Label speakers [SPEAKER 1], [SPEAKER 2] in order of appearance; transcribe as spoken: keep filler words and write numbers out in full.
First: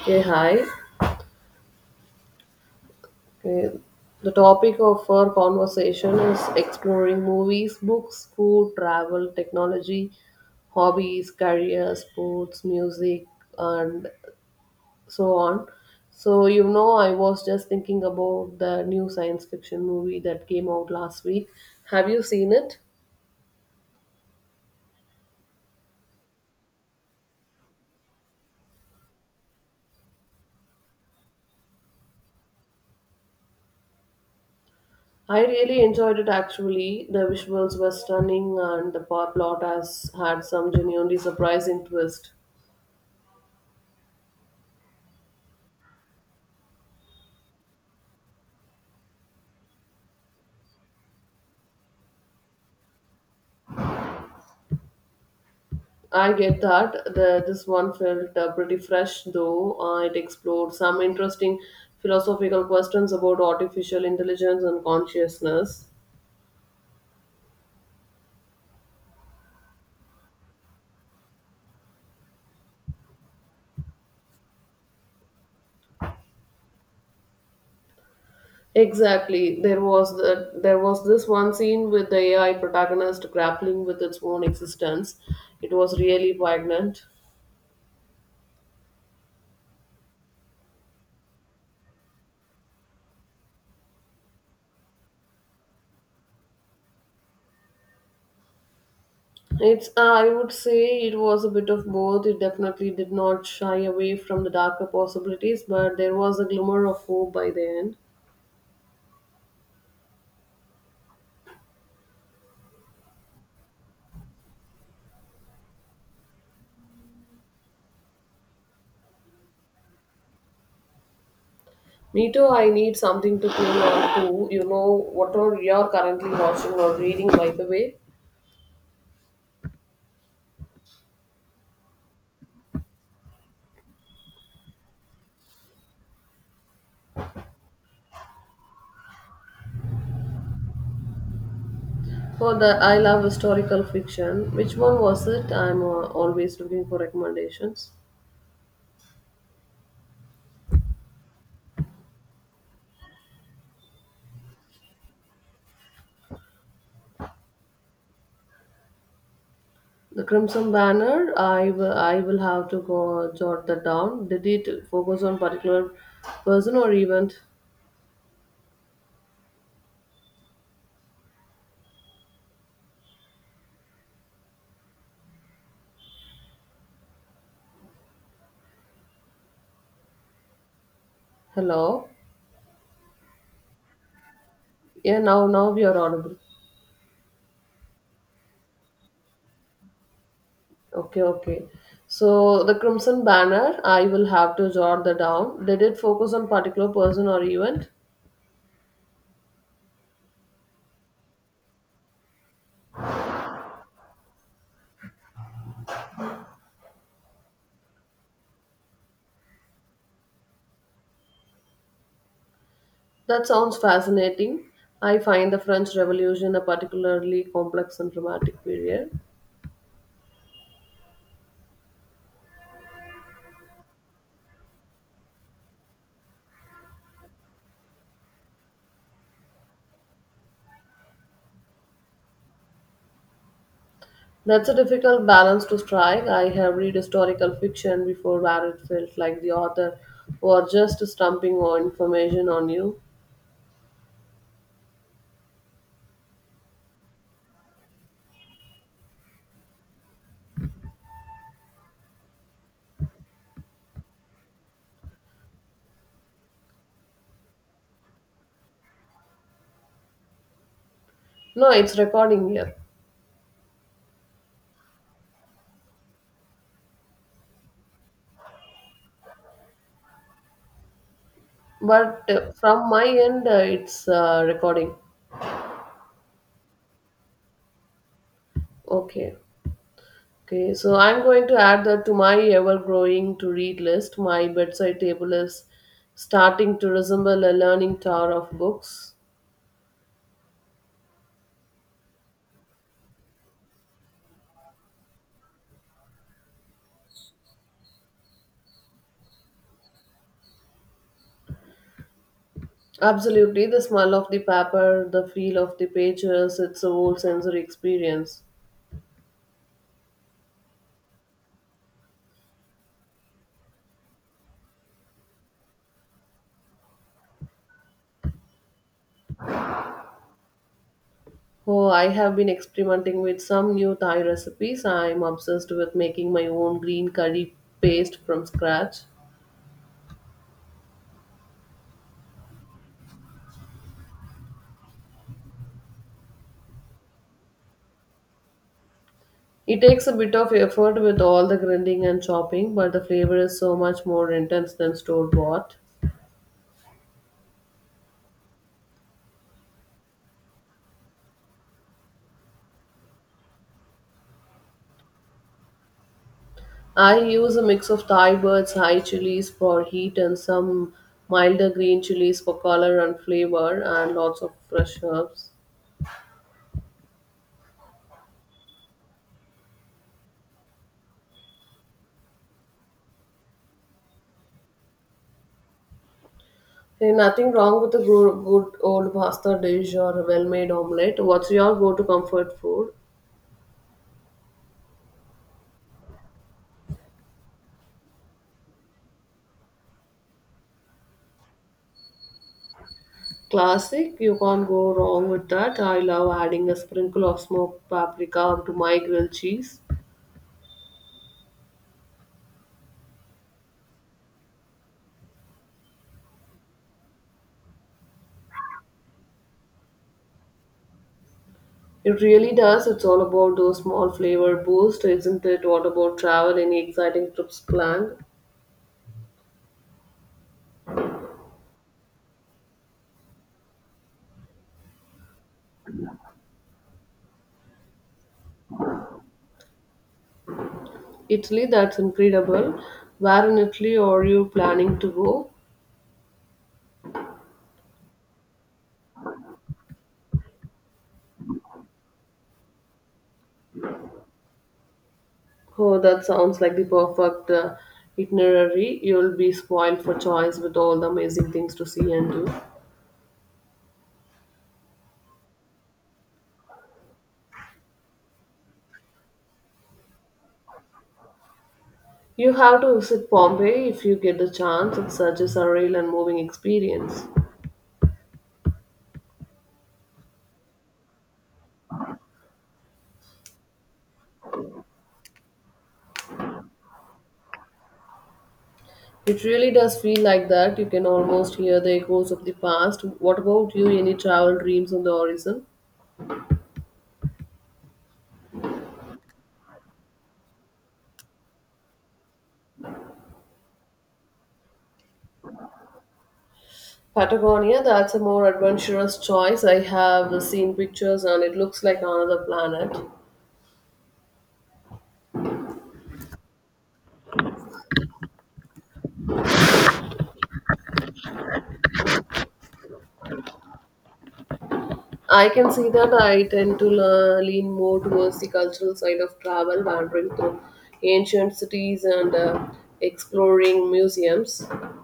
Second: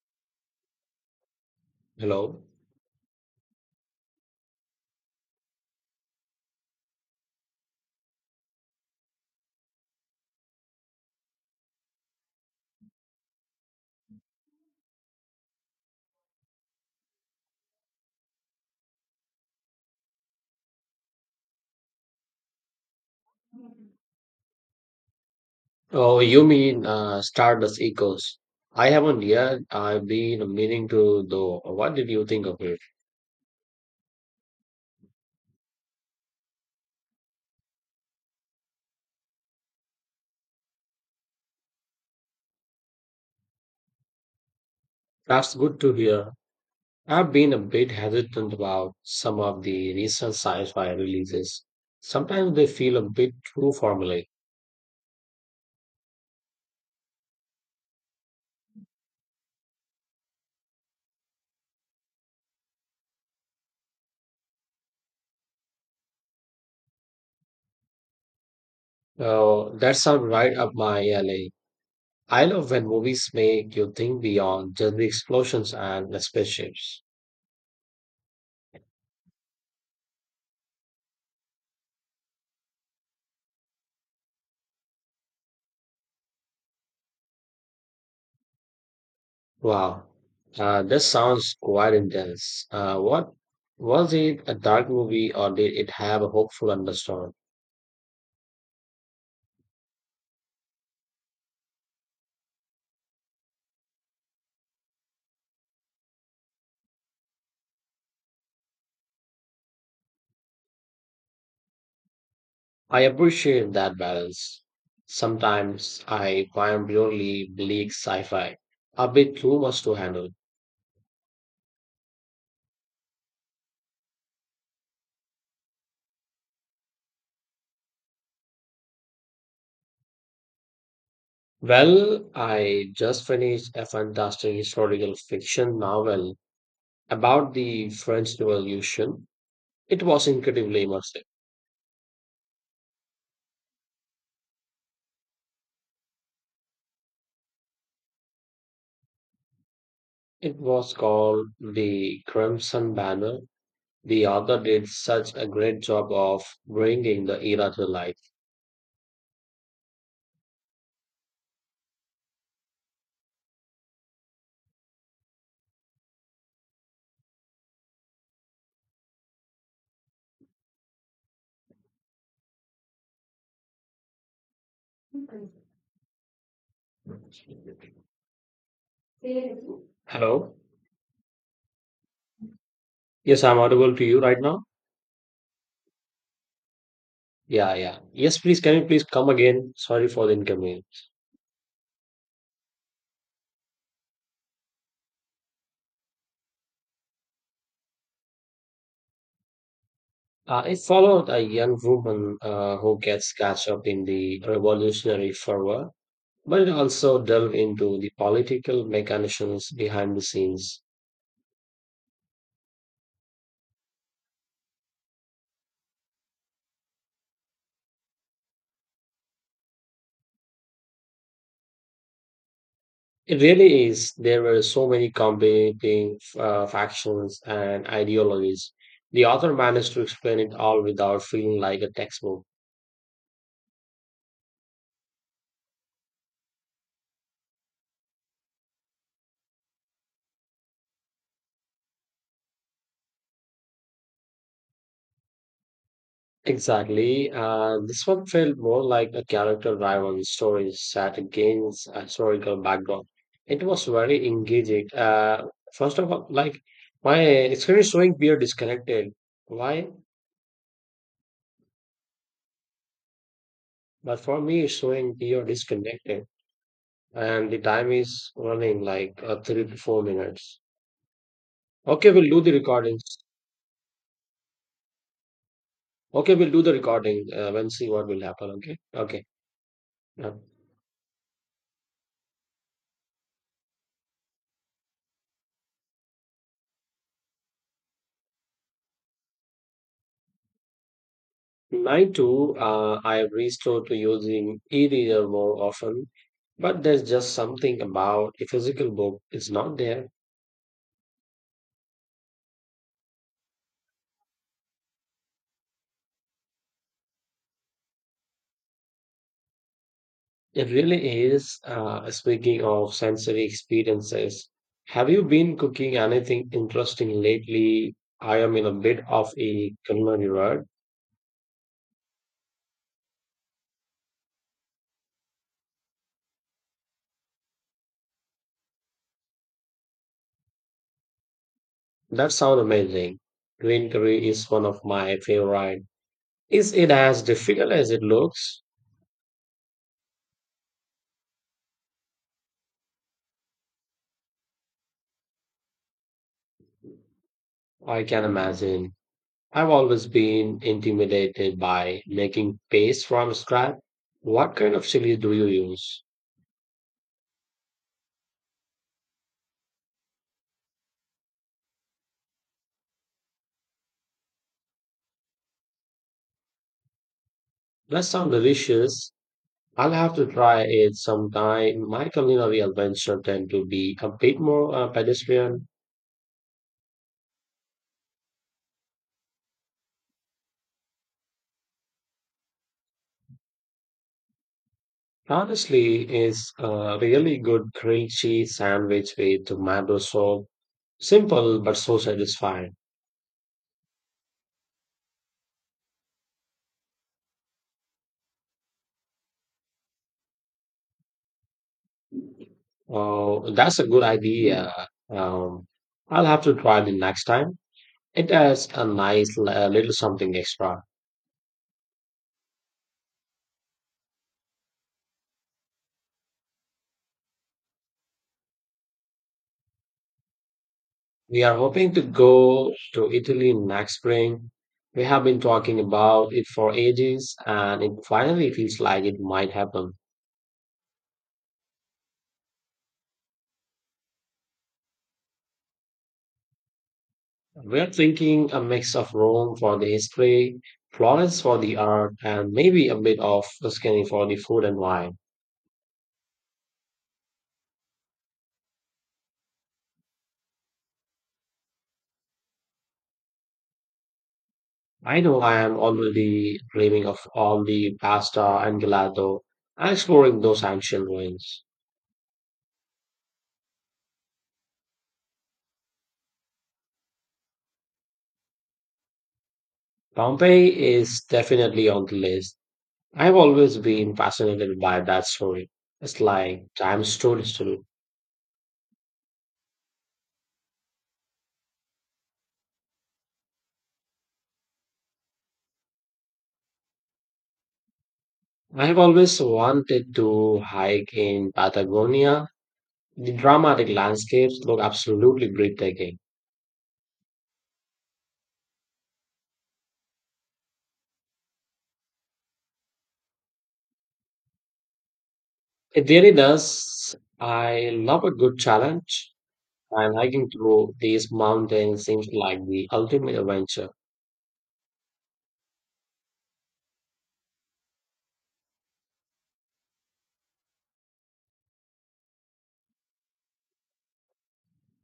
[SPEAKER 1] Okay, hi.
[SPEAKER 2] Hello.
[SPEAKER 1] Okay, the topic of our conversation is exploring movies, books, food, travel, technology, hobbies, career, sports, music, and so on. So, you know, I was just thinking about the new science fiction movie that came out last week. Have you seen it?
[SPEAKER 2] Oh, you mean uh, Stardust Echoes? I haven't yet. I've been meaning to, though. What did you think of it?
[SPEAKER 1] I really enjoyed it actually. The visuals were stunning, and the plot has had some genuinely surprising twist.
[SPEAKER 2] That's good to hear. I've been a bit hesitant about some of the recent sci-fi releases. Sometimes they feel a bit too formulaic.
[SPEAKER 1] I get that. The, this one felt uh, pretty fresh, though. Uh, it explored some interesting philosophical questions about artificial intelligence and consciousness.
[SPEAKER 2] Oh, that sounds right up my alley. I love when movies make you think beyond just the explosions and the spaceships.
[SPEAKER 1] Exactly. There was the, there was this one scene with the A I protagonist grappling with its own existence. It was really poignant.
[SPEAKER 2] Wow, uh, this sounds quite intense. Uh, what was it, a dark movie, or did it have a hopeful undertone?
[SPEAKER 1] It's uh, I would say it was a bit of both. It definitely did not shy away from the darker possibilities, but there was a glimmer of hope by the end.
[SPEAKER 2] I appreciate that balance. Sometimes I find purely bleak sci-fi a bit too much to handle.
[SPEAKER 1] Me too, I need something to cling on to. You know, whatever you're currently watching or reading, by the way?
[SPEAKER 2] Well, I just finished a fantastic historical fiction novel about the French Revolution. It was incredibly immersive.
[SPEAKER 1] For that, I love historical fiction. Which one was it? I'm uh, always looking for recommendations.
[SPEAKER 2] It was called The Crimson Banner. The author did such a great job of bringing the era to life.
[SPEAKER 1] The Crimson Banner, I will, I will have to go jot that down. Did it focus on particular person or event?
[SPEAKER 2] Hello?
[SPEAKER 1] Hello?
[SPEAKER 2] Yes, I'm audible to you right now.
[SPEAKER 1] Yeah, now, now we are audible.
[SPEAKER 2] Yeah, yeah. Yes, please, can you please come again? Sorry for the inconvenience.
[SPEAKER 1] Okay, okay. So the Crimson Banner, I will have to jot that down. Did it focus on particular person or event?
[SPEAKER 2] Uh, it followed a young woman uh, who gets catch up in the revolutionary fervor, but it also delved into the political mechanisms behind the scenes.
[SPEAKER 1] That sounds fascinating. I find the French Revolution a particularly complex and dramatic period.
[SPEAKER 2] It really is. There were so many competing uh, factions and ideologies. The author managed to explain it all without feeling like a textbook.
[SPEAKER 1] That's a difficult balance to strike. I have read historical fiction before where it felt like the author was just stumping on information on you.
[SPEAKER 2] Exactly. Uh, this one felt more like a character driven story set against a historical background. It was very engaging. Uh, first of all, like, my experience showing peer disconnected. Why?
[SPEAKER 1] No, it's recording here.
[SPEAKER 2] But for me, it's showing peer disconnected. And the time is running like uh, three to four minutes. Okay,
[SPEAKER 1] But
[SPEAKER 2] we'll do
[SPEAKER 1] uh,
[SPEAKER 2] the
[SPEAKER 1] from my
[SPEAKER 2] recordings.
[SPEAKER 1] end, uh, it's uh, recording.
[SPEAKER 2] Okay, we'll do the recording uh, and see what will happen. Okay, okay.
[SPEAKER 1] Okay.
[SPEAKER 2] Yeah.
[SPEAKER 1] Okay, so I'm going to add that to my ever growing to read list. My bedside table is starting to resemble a learning tower of books.
[SPEAKER 2] Mine too. Uh, I have restored to using e-reader more often, but there's just something about a physical book. It's not there.
[SPEAKER 1] Absolutely, the smell of the paper, the feel of the pages, it's a whole sensory experience.
[SPEAKER 2] It really is. Uh, speaking of sensory experiences, have you been cooking anything interesting lately? I am in a bit of a culinary rut.
[SPEAKER 1] Oh, I have been experimenting with some new Thai recipes. I'm obsessed with making my own green curry paste from scratch.
[SPEAKER 2] That sounds amazing. Green curry is one of my favorite. Is it as difficult as it looks?
[SPEAKER 1] It takes a bit of effort with all the grinding and chopping, but the flavor is so much more intense than store bought.
[SPEAKER 2] I can imagine. I've always been intimidated by making paste from scratch. What kind of chili do you use?
[SPEAKER 1] I use a mix of Thai birds, high chilies for heat, and some milder green chilies for color and flavor, and lots of fresh herbs.
[SPEAKER 2] That sounds delicious. I'll have to try it sometime. My culinary adventure tend to be a bit more uh, pedestrian.
[SPEAKER 1] Hey, nothing wrong with a good, good old pasta dish or a well-made omelette. What's your go-to comfort food?
[SPEAKER 2] Honestly, is a really good grilled cheese sandwich with tomato sauce. Simple but so satisfying.
[SPEAKER 1] Classic, you can't go wrong with that. I love adding a sprinkle of smoked paprika to my grilled cheese.
[SPEAKER 2] Oh, that's a good idea. Um, I'll have to try them next time. It has a nice li- uh, little something extra.
[SPEAKER 1] It really does. It's all about those small flavor boosts, isn't it? What about travel? Any exciting trips planned?
[SPEAKER 2] We are hoping to go to Italy next spring. We have been talking about it for ages, and it finally feels like it might happen.
[SPEAKER 1] Italy, that's incredible. Where in Italy are you planning to go?
[SPEAKER 2] We're thinking a mix of Rome for the history, Florence for the art, and maybe a bit of Tuscany for the food and wine.
[SPEAKER 1] Oh, that sounds like the perfect uh, itinerary. You'll be spoiled for choice with all the amazing things to see and do.
[SPEAKER 2] I know I am already dreaming of all the pasta and gelato and exploring those ancient ruins.
[SPEAKER 1] You have to visit Pompeii if you get the chance. It's such a surreal and moving experience.
[SPEAKER 2] Pompeii is definitely on the list. I've always been fascinated by that story. It's like time stood still.
[SPEAKER 1] It really does feel like that. You can almost hear the echoes of the past. What about you? Any travel dreams on the horizon?
[SPEAKER 2] I have always wanted to hike in Patagonia. The dramatic landscapes look absolutely breathtaking.
[SPEAKER 1] Patagonia, that's a more adventurous choice. I have seen pictures and it looks like another planet.
[SPEAKER 2] It really does. I love a good challenge, and hiking through these mountains seems like the ultimate adventure.
[SPEAKER 1] I can see that I tend to le- lean more towards the cultural side of travel, wandering through ancient cities and uh, exploring museums.